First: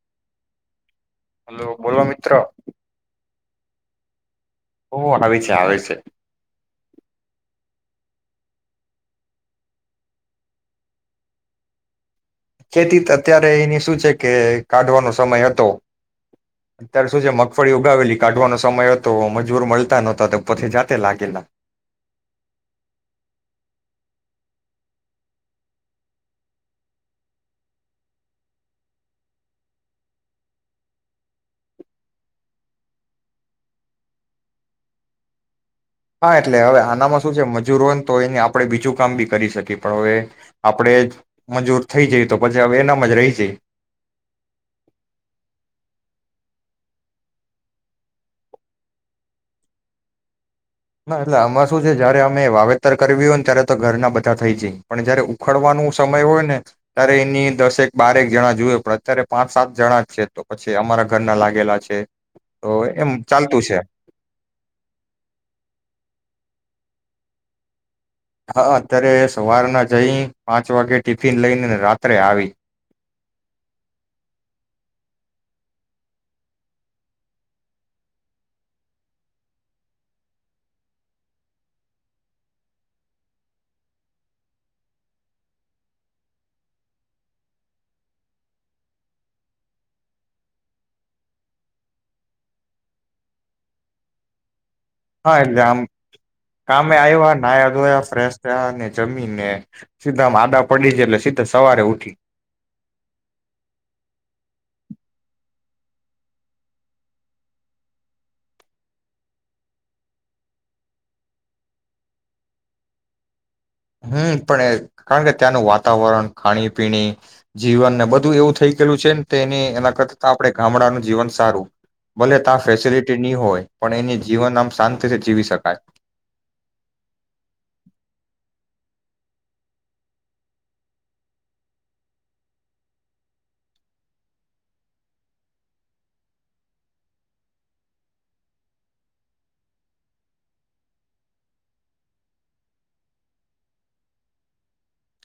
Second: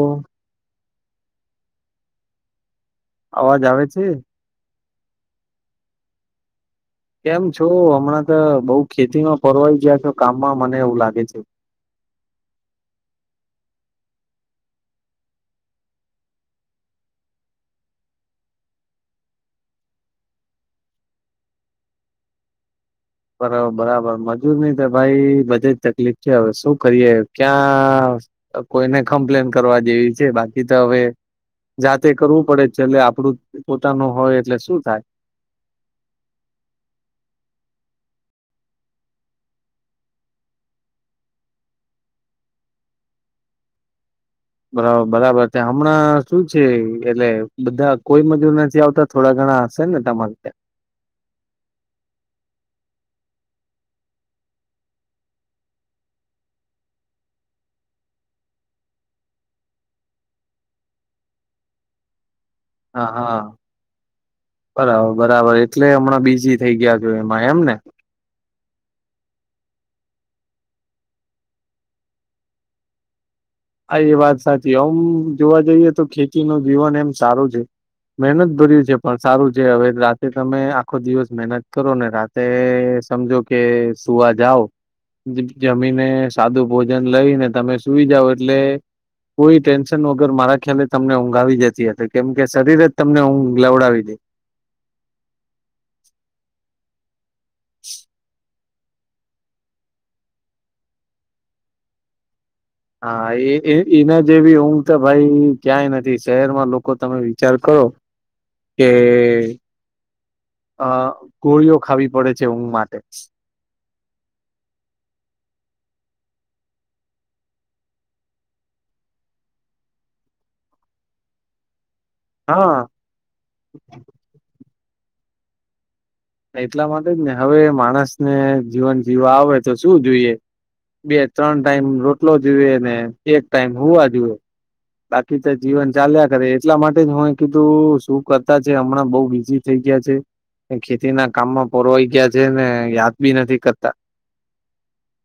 ઓ hello બોલો મિત્ર. અવાજ આવે છે. ઓ આવે છે આવે છે. કેમ છો હમણાં તો બહુ ખેતીમાં ફરવાઈ ગયા છો કામમાં મને એવું લાગે છે. ખેતી અત્યારે એની શું છે કે કાઢવાનો સમય હતો અત્યારે શું છે મગફળી ઉગાવેલી કાઢવાનો સમય હતો મજૂર મળતા નહોતા તો પછ જાતે લાગેલા. બરાબર બરાબર મજૂરની તો ભાઈ બધે જ તકલીફ છે હવે શું કરીએ ક્યાં કોઈને કમ્પ્લેન કરવા જેવી છે બાકી તો હવે જાતે કરવું પડે છેલે આપડું પોતાનું હોય એટલે શું થાય. હા એટલે હવે આનામાં શું છે મજૂર હોય ને તો એને આપણે બીજું કામ બી કરી શકીએ પણ હવે આપણે મજૂર થઈ જઈ તો પછી હવે એનામાં જ રહી જાય. બરાબર બરાબર છે હમણાં શું છે એટલે બધા કોઈ મજૂર નથી આવતા થોડા ઘણા હશે ને તમારે ત્યાં. ના એટલે અમાં શું છે જયારે અમે વાવેતર કર્યું હોય ને ત્યારે તો ઘરના બધા થઈ જાય પણ જયારે ઉખડવાનો સમય હોય ને ત્યારે એની દસેક બારક જણા જોયએ પણ અત્યારે પાંચ સાત જણા છે તો પછી અમારા ઘરના લાગેલા છે. તો એમ હા હા ચાલતું છે બરાબર બરાબર એટલે હમણાં બીજી થઈ ગયા છો એમાં એમ ને? હા અત્યારે સવારના જઈ પાંચ વાગે ટિફિન લઈને રાત્રે આવી. હા એ વાત સાચી આમ જોવા જઈએ તો ખેતી નું જીવન એમ સારું છે, મહેનત ભર્યું છે પણ સારું છે હવે રાતે તમે આખો દિવસ મહેનત કરો ને રાતે સમજો કે સુવા જઓ જમીને સાદું ભોજન લઈને તમે સુઈ જાવ એટલે કોઈ ટેન્શન વગર મારા ખ્યાલે તમને ઊંઘ આવી જતી હતી. કેમ કે શરીર જ તમને ઊંઘ લવડાવી દે. હા એટલે આમ કામે આવ્યો ન નાયા ધોયા ફ્રેશ થયા અને જમીનને સીધા આમ આદા પડી જાય એટલે સીધા સવારે ઉઠી. હા એ એના જેવી ઊંઘ તો ભાઈ ક્યાંય નથી. શહેરમાં લોકો તમે વિચાર કરો કે આ ગોળીઓ ખાવી પડે છે ઊંઘ માટે હમ્મ પણ કારણ કે ત્યાંનું વાતાવરણ, ખાણીપીણી, જીવન બધું એવું થઈ ગયેલું છે ને એ એના કરતા આપણે ગામડાનું જીવન સારું. ભલે ત્યાં હા ફેસિલિટી નહી હોય પણ એની જીવન આમ શાં તી થી જીવી શકાય. એટલા માટે જ ને હવે માણસને જીવન જીવવા આવે તો શું જોઈએ. બે ત્રણ ટાઈમ રોટલો જોઈએ ને એક ટાઈમ હુંવા જોઈએ. બાકી તો જીવન ચાલ્યા કરે. એટલા માટે જ હું કીધું શું કરતા છે, હમણાં બઉ બીઝી થઈ ગયા છે. ખેતીના કામમાં પોરવાઈ ગયા છે ને યાદ બી નથી કરતા.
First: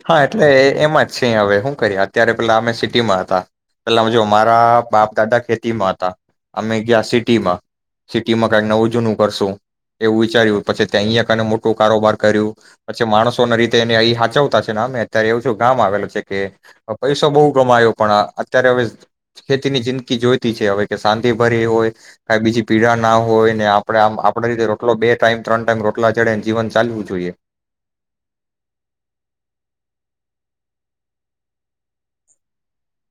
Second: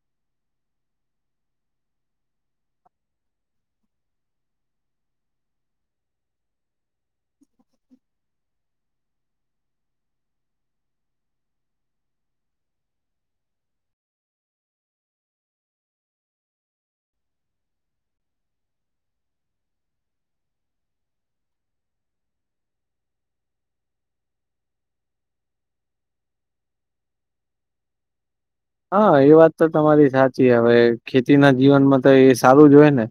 હા એટલે એમાં જ છે હવે શું કરી અત્યારે પેલા અમે સિટીમાં હતા. પેલા જો મારા બાપ દાદા ખેતીમાં હતા અમે ગયા સિટીમાં સિટીમાં કઈ નવું જૂનું કરશું એવું વિચાર્યું પછી ત્યાં અહીંયા કને મોટું કારોબાર કર્યું પછી માણસો ના રીતે એને અહી હાચવતા મે અત્યારે એવું ગામ આવેલું છે કે પૈસો બઉ કમાયો પણ અત્યારે હવે ખેતીની જિંદગી જોઈતી છે. હવે કે શાંતિ ભરી હોય ક બીજી પીડા ના હોય ને આપ આમ આપણે રીતે રોટલો બે ટાઈમ, ત્રણ ટાઈમ રોટલા ચડેને જીવન ચાલવું જોઈએ. હા એ વાત તો તમારી સાચી. હવે ખેતીના જીવનમાં તો એ સારું જ હોય ને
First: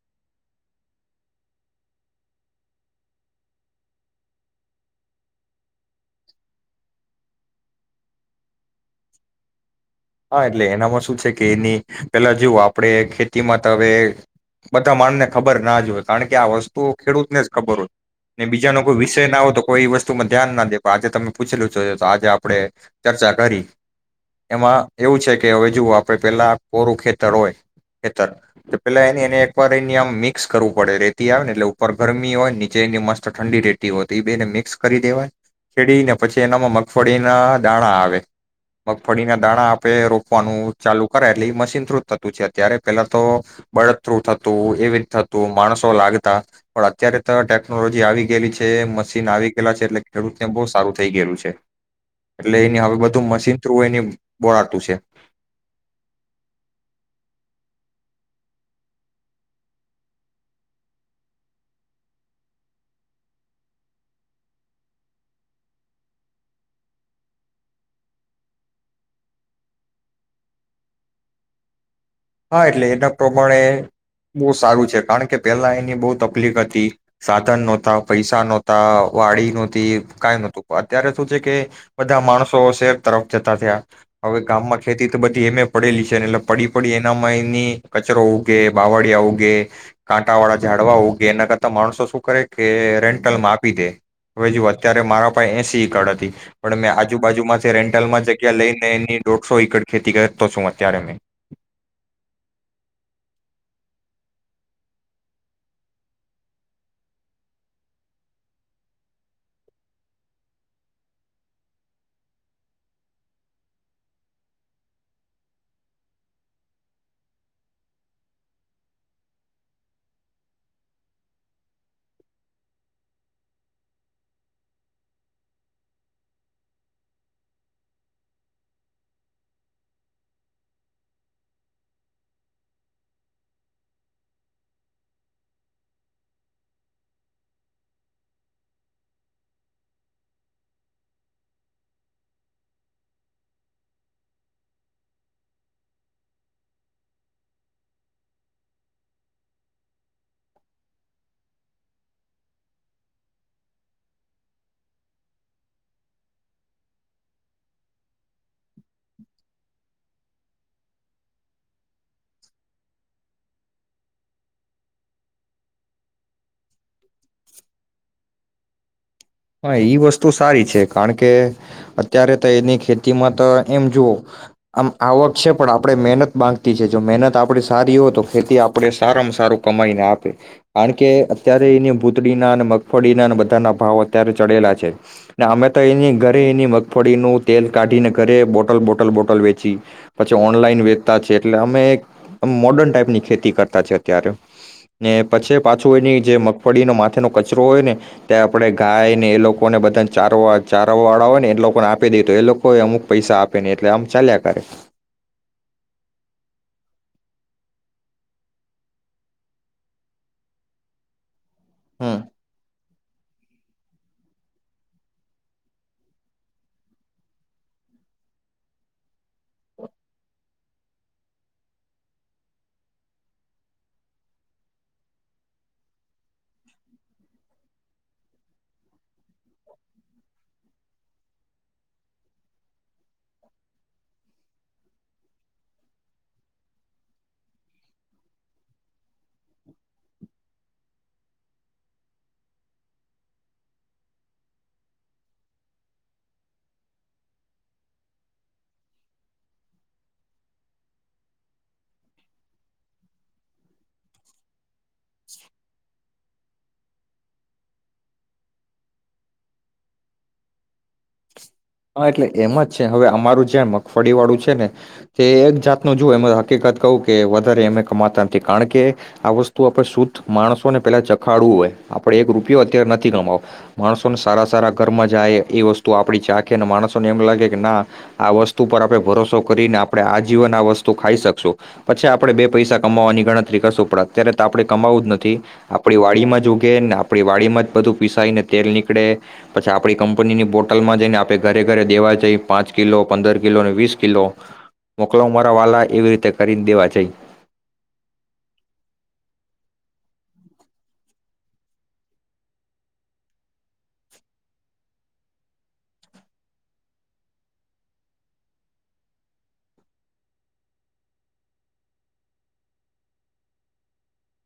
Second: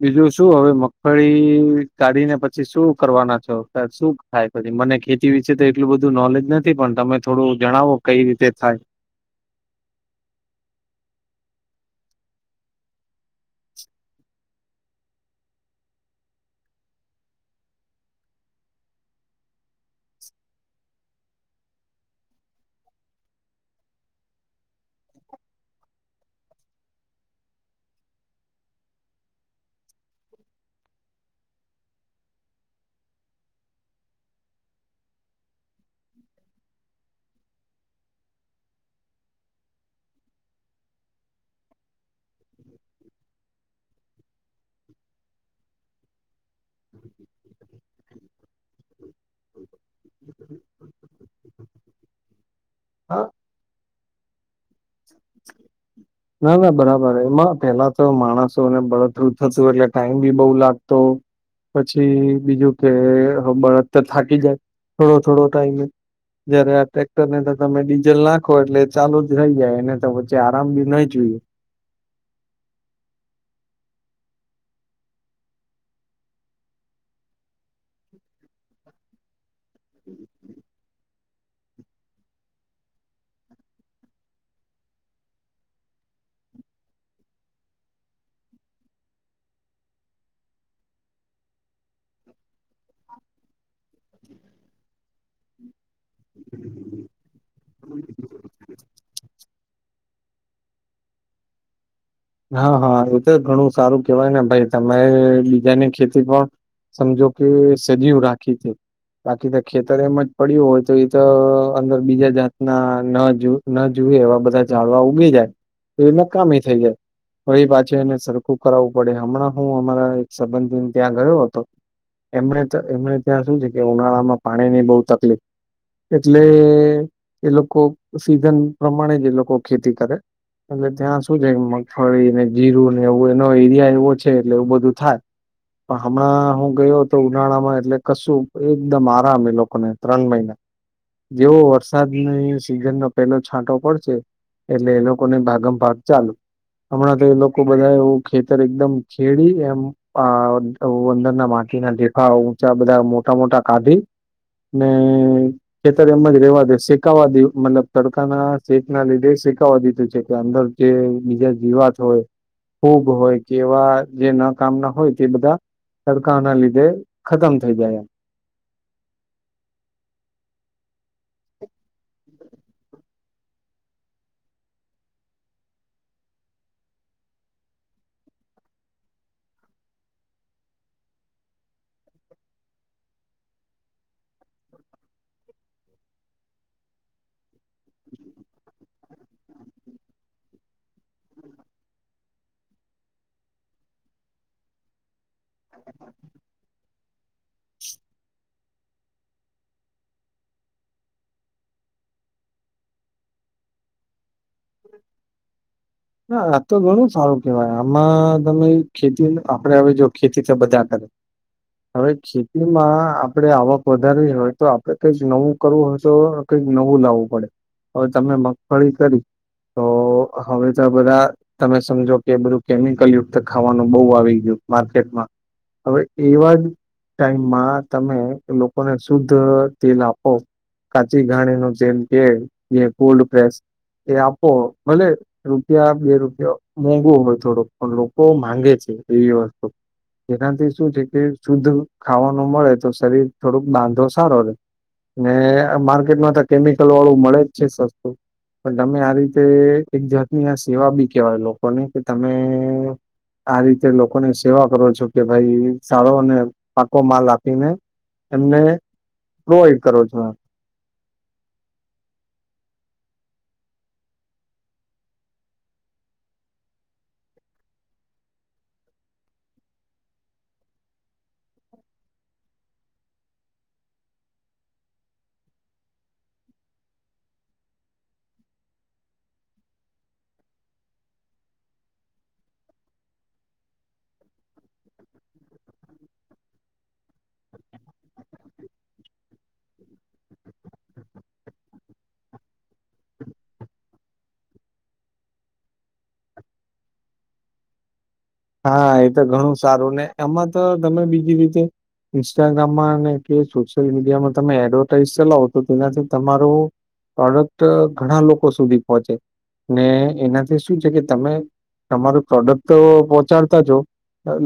બીજું શું હવે મગફળી કાઢીને પછી શું કરવાના છો? શું થાય પછી મને ખેતી વિશે તો એટલું બધું નોલેજ નથી પણ તમે થોડું જણાવો કઈ રીતે થાય? હા એટલે એનામાં શું છે કે એની પેલા જોઓ આપડે ખેતીમાં તો હવે બધા માણને ખબર ના જય કારણ કે આ વસ્તુ ખેડૂતને જ ખબર હોય ને બીજાનો કોઈ વિષય ના હોય તો કોઈ એ વસ્તુમાં ધ્યાન ના દે આજે તમે પૂછેલું છો તો આજે આપણેે ચર્ચા કરી. એમાં એવું છે કે હવે જુઓ આપણે પેલા કોરું ખેતર હોય. ખેતર તો પેલા એને એને એકવાર એને આમ મિક્સ કરવું પડે. રેતી આવે ને એટલે ઉપર ગરમી હોય નીચે એની મસ્ત ઠંડી રેતી હોય તો એ બે એને મિક્સ કરી દેવાય છેેડીને પછી એનામાં મગફળીના દાણા આવે મગફળીના દાણા રોપવાનું ચાલુ કરે એટલે એ મશીન થ્રુ જ થતું છે, અત્યારે પેલા તો બર્ડ થ્રુ થતું એવી જ થતું માણસો લાગતા પણ અત્યારે તો ટેકનોલોજી આવી ગયેલી છે, મશીન આવી ગયેલા છે. એટલે ખેડૂતને બહુ સારું થઈ ગયેલું છે. એટલે એની હવે હા બધું મશીન થ્રુ એની બોળાતું છે. ના ના બરાબર એમાં પેલા તો માણસોને બળતરું થશે એટલે ટાઈમ બી બઉ લાગતો પછી બીજું કે બળદ તો થાકી જાય. થોડો થોડો ટાઈમે જયારે આ ટ્રેક્ટરને તો તમે ડીઝલ નાખો એટલે ચાલુ જ થઈ જાય એને તો વચ્ચે આરામ બી નહી [inaudible] હા, એટલે એના પ્રમાણે બો સારું છે. કારણકે પેલા એની બો તકલીફ હતી, સાધન નતા, પૈસા નતા, વાડી ન તી કઈ નતું. તો અત્યારે શું છે કે બધા માણસો શહેર તરફ જતા થયા, હવે ગામમાં ખેતી તો બધી એમે પડેલી છે ને એટલે પડી પડી એ મની કચરો ઉગે, બાવળિયા ઉગે, કાંટાવાળા ઝાડવા ઉગે, એના કરતા માણસો શું કરે કે રેન્ટલમાં આપી દે. હવે જોવો અત્યારે મારા પાસે એસી કડ પણ મે આજુ બાજુમાંથી રેન્ટલ માં જગ્યા લઈ ને એની ડો રસો એકર ખેતી કરતો છું, અત્યારે. હા, હા, એતો ઘણું સારું કેહેવાય ને ભાઈ તમે બીજાની ખેતી પણ સમજો કે સજીવ રાખી છે, બાકી તો ખેતર એમ જ પડ્યું હોય તો એતો અંદર બીજા જાતના ન ન જુએ એવા બધા ઝળવા ઉગી જાય, તો એ નકામી થઈ જાય. ફરીપાછુ એને સરખું કરાવવું પડે. હમણાં હું અમારા એક સંબંધી ત્યાં ગયો હતો, એમણે એમને ત્યાં શું છે કે ઉનાળામાં પાણી ની બહુ તકલીફ એટલે એ લોકો સીઝન પ્રમાણેજ એ લોકો ખેતી કરે, એટલે ત્યાં શું છે ફળી ને જીરું ને એવું એનો એરિયા એવો છે એટલે એવું બધું થાય, પણ હમણાં હું ગયો તો ઉનાળામાં એટલે કશું એકદમ આરામ એ લોકોને ત્રણ મહિના. જેવો વરસાદની સિઝનનો પેલો છાંટો પડશે એટલે એ લોકોને ભાગમ ભાગ ચાલુ. હમણાં તો એ લોકો બધા ખેતર એકદમ ખેડી એમ આ અંદરના માટીના ડઢેફા ઊંચા બધા મોટા મોટા કાઢી, ને ખેતર એમ જ રેવા દ શેકાવા દ મતલબ તડકાના શેક ના લીધે શેકાવા દીધું છે, કે અંદર જે બીજા જીવાત હોય, ફુગ હોય કે એવા જે ન કામના હોય, તે બધા તડકા ના લીધે ખતમ થઈ જાય. હા, ઈ વસ્તુ સારી છે. કારણકે, અત્યારે ત્યની ખેતીમાં તો એમ જુઓ આમ આવક છે, પણ આપણે મહેનત માંગતી છે જો મહેનત આપડી સારી હોય, તો ખેતી આપણે સારામાં સારું કમાઈને આપે, કારણકે અત્યારે એની ભૂતડીના અને મગફળીના અને બધાના ભાવ અત્યારે ચડેલા છે ને અમે તો એની ઘરે એની મગફળીનું તેલ કાઢીને ઘરે બોટલ બોટલ બોટલ વેચી, પછી ઓનલાઈન વેચતા છે એટલે અમે મોર્ડન ટાઈપની ખેતી કરતા છે અત્યારે, ને પછી પાછું એની જે મગફળીનો માથેનો કચરો હોય ને ત્યાં ગાય ને એ લોકોને બધાને ચારો ચારો વાળા હોય ને એ લોકો ને આપી દે તો, એ લોકો એ અમુક પૈસા આપે ને એટલે આમ ચાલ્યા કરે. [inaudible] હા, આતો ઘણું સારું કેવાય. આમાં તમે ખેતી આપડે, અવે જો ખેતી તો બધા કરે હવે હમ ખેતીમાં આપણેે આવક વધારવી હોય, તો આપડે કંઈક નવું કરવું હોય તો, કંઈક નવું લાવવું પડે. હવે તમે મગફળી કરી, તો હવે હવે બધા, તમે સમજો કે બધું કેમિકલ યુક્ત ખાવાનું બહુ આવી ગ્યું માર્કેટમાં. હવે એવા જ ટાઈમમાં તમે લોકોને શુદ્ધ તેલ આપો, કાચી ઘાણીનું તેલ કે જે કોલ્ડ પ્રેસ એ આપો. ભલે રુપિયા બે રૂપિયો મોંઘો હોય થોડોક, પણ લોકો માંગે છે એવી વસ્તુ. જેનાથી શું છે, કે શુદ્ધ ખાવાનું મળે, તો શરીર થોડુંક બાંધો સારો રહેે. ને માર્કેટમાં તો કેમિકલ વાળું મળે જ છે સસ્તું. પણ તમે આ રીતે એક જા તની આ સેવા બી કેવાય લોકોની, કે તમે આ રીતે લોકોની સેવા કરો છો કે ભાઈ સાળો અને પાકો માલ આપીને, એમને પ્રોવાઈડ કરો છો એમ. હા એટલે એમ જ છે. હવે અમારું જ્યાં મગફળી વાળું છે ને, તે એક જાતનું જો એ હકીકત કહું કે વધારે એમે કમાતા નથી, કારણ કે આ વસ્તુ આપણે શુદ્ધ માણસોને પેલા ચખાડવું હોય, આપડે એક રૂપિયો અત્યારે નથી કમાવો. માણસોને સારા સારા ઘરમાં જાય એ વસ્તુ તુ આપણી ચાખે અને માણસોને એમ લાગે કે ના આ વસ્તુ પર આપણે ભરોસો કરીને આપણે આજીવન આ વસ્તુ ખાઈ શકશું. પછી આપણે બે પૈસા કમાવવાની ગણતરી કરશું, પણ અત્યારે તો આપણે કમાવું જ નથી. આપણી વાડીમાં જ ઉગે ને આપણી વાડીમાં જ બધું પીસાઈને તેલ નીકળે, પછી આપણી કંપનીની બોટ બોટલમાં જઈને આપે ઘરે ઘરે દેવા જઈ. પાંચ કિલો, પંદર કિલો, વીસ કિલો, મોકલાવુ મારા વાલા, એવી રીતે કરીન દેવા જઈએ. હા, એ તો ઘણું સારું ને. એમાં તો તમે બીજી રીતે ઇન્સ્ટાગ્રામમાં ને કે સોશિયલ મીડિયામાં તમે એડવર્ટાઈઝ ચલાવો, તો તેનાથી તમારો પ્રોડક્ટ ઘણા લોકો સુધી પહોંચે. ને એનાથી શું છે કે તમે તમારું પ્રોડક્ટ પો ચાડતા જો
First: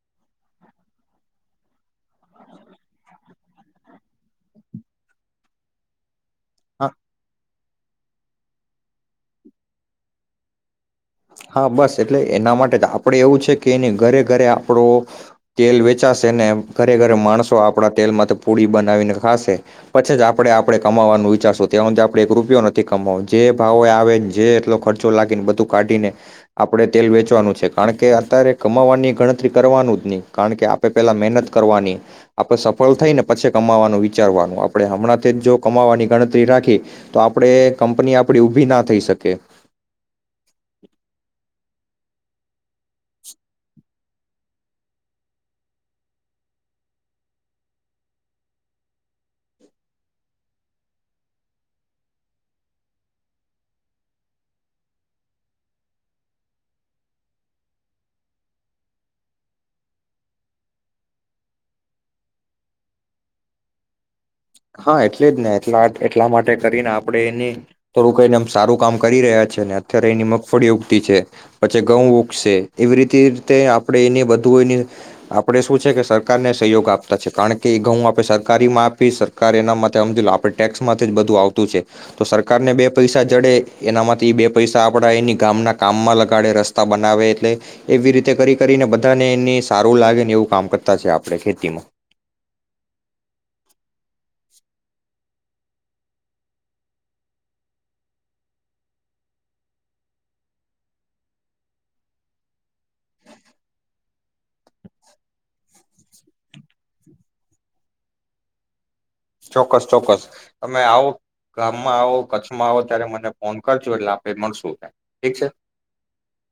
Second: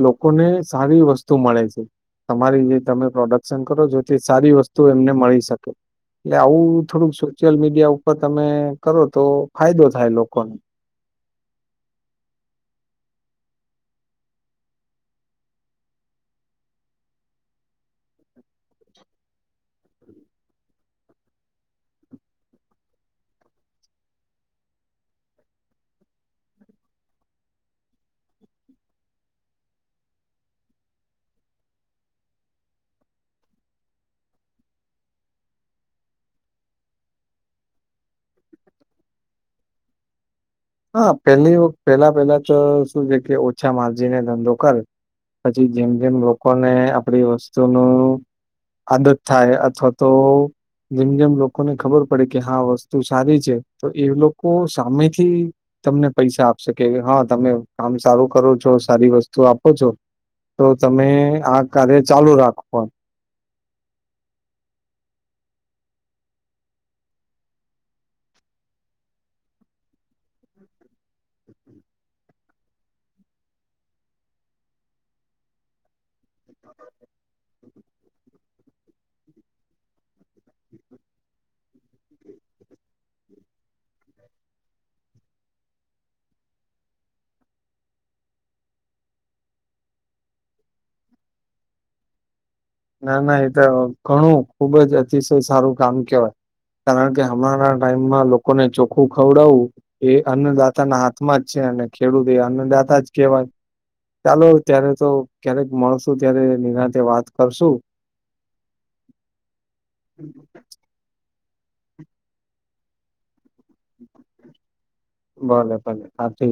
લોકોને સારી વસ્તુ મળે છે. તમારી જે તમે પ્રોડક્શન કરો છો, તે સારી વસ્તુ એમને મળી શકે. એટલે આવું હા થોડુંક સોશિયલ મીડિયા મિડીયા ઉપર તમે કરો, તો ફાયદો થાય લોકોને. હા બસ, એટલે એના માટે જ. આપડે એવું છે કે એની ઘરે ઘરે આપણો તેલ વેચાશેને ઘરે ઘરે માણસો આપણા તેલ માંતે પુડી બનાવીને ખાશે. પછી જ આપડે આપડે કમાવાનું વિચારશું. ત્યાં હુધી આપડે એક રૂપિયો નથી કમાવ જે ભાવો આવે જે એટલો ખર્ચો લાગીને બધું કાઢીને આપણે તેલ વેચવાનું છ. કારણ કે અત્યારે કમાવાની ગણતરી કરવાનું જ નહી. કારણ કે આપે પેલા મહેનત કરવાની, આપે સફળ થઈ ને પછી કમાવાનું વિચારવાનું. આપણે હમણાં જ જો કમાવાની ગણતરી રાખી તો આપણે કંપની આપણી ઊભી ના થઈ શકે. હા પેલી વત પહેલા પહેલા તો શું છે કે ઓછા માર્જીને ધંધો કરે. પછી જેમ જેમ લોકોને આપડી વસ્તુનું આદત થાય, અથવા તો જેમ જેમ લોકોને ખબર પડે કે હા વસ્તુ સારી છે, તો એ લોકો સામેથી તમને પૈસા આપશેકે, હા તમે કામ સારું કરો છો, સારી વસ્તુ આપો છો, તો તમે આ કાર્ય ચાલુ રાખો હા એટલે જ ને. એટલા એટલા માટે કરીને આપણે એની થોડું કહીને એમ સારું કામ કરી રહ્યા છે. ને અત્યારે એની મગફળી ઉગતી છે, પછી ઘઉં ઊગશે. એવી રીતે રીતે આપણે એને બધું એની આપણે શું છે કે સરકારને સહયોગ આપતા છે, કારણ કે એ ઘઉં આપણે સરકારીમાં આપીએ, સર કાર એના માટે હમજી લો, આપણે ટેક્સ માંથી જ બધું આવતું છે. તો સરકારને બે પૈસા જડે એનામાંથી એ બે પૈસા આપડા એની ગામના કામમાં લગાડે રસ્તા બનાવે. એટલે એવી રીતે કરી કરીને બધાને એ સારું લાગે ને એવું કામ કરતા છે આપણે, ખેતીમાં. ના ના, એ તો ઘણું ખુબ જ અતિશય સારું કામ કેવાય. કારણકે હમણાંના ટાઈમમાં લોકોને ચોખ્ખું ખવડાવું એ અન્નદાતાના હાથમાં જ છે. અને ખેડૂત એ અન્નદાતા જ કેહેવાય. ચાલો ત્યારે તો ક્યારેક મળશું ત્યારે નિરાંતે વાત કરશું. ચોક્કસ ચોક્કસ તમે આવો ગામમાં આવો, કચ્છમાં આવો ત્યારે મને ફોન કરજો એટલે આપે મળશું. ઠીક છે? ભલે ભલે હા ઠીક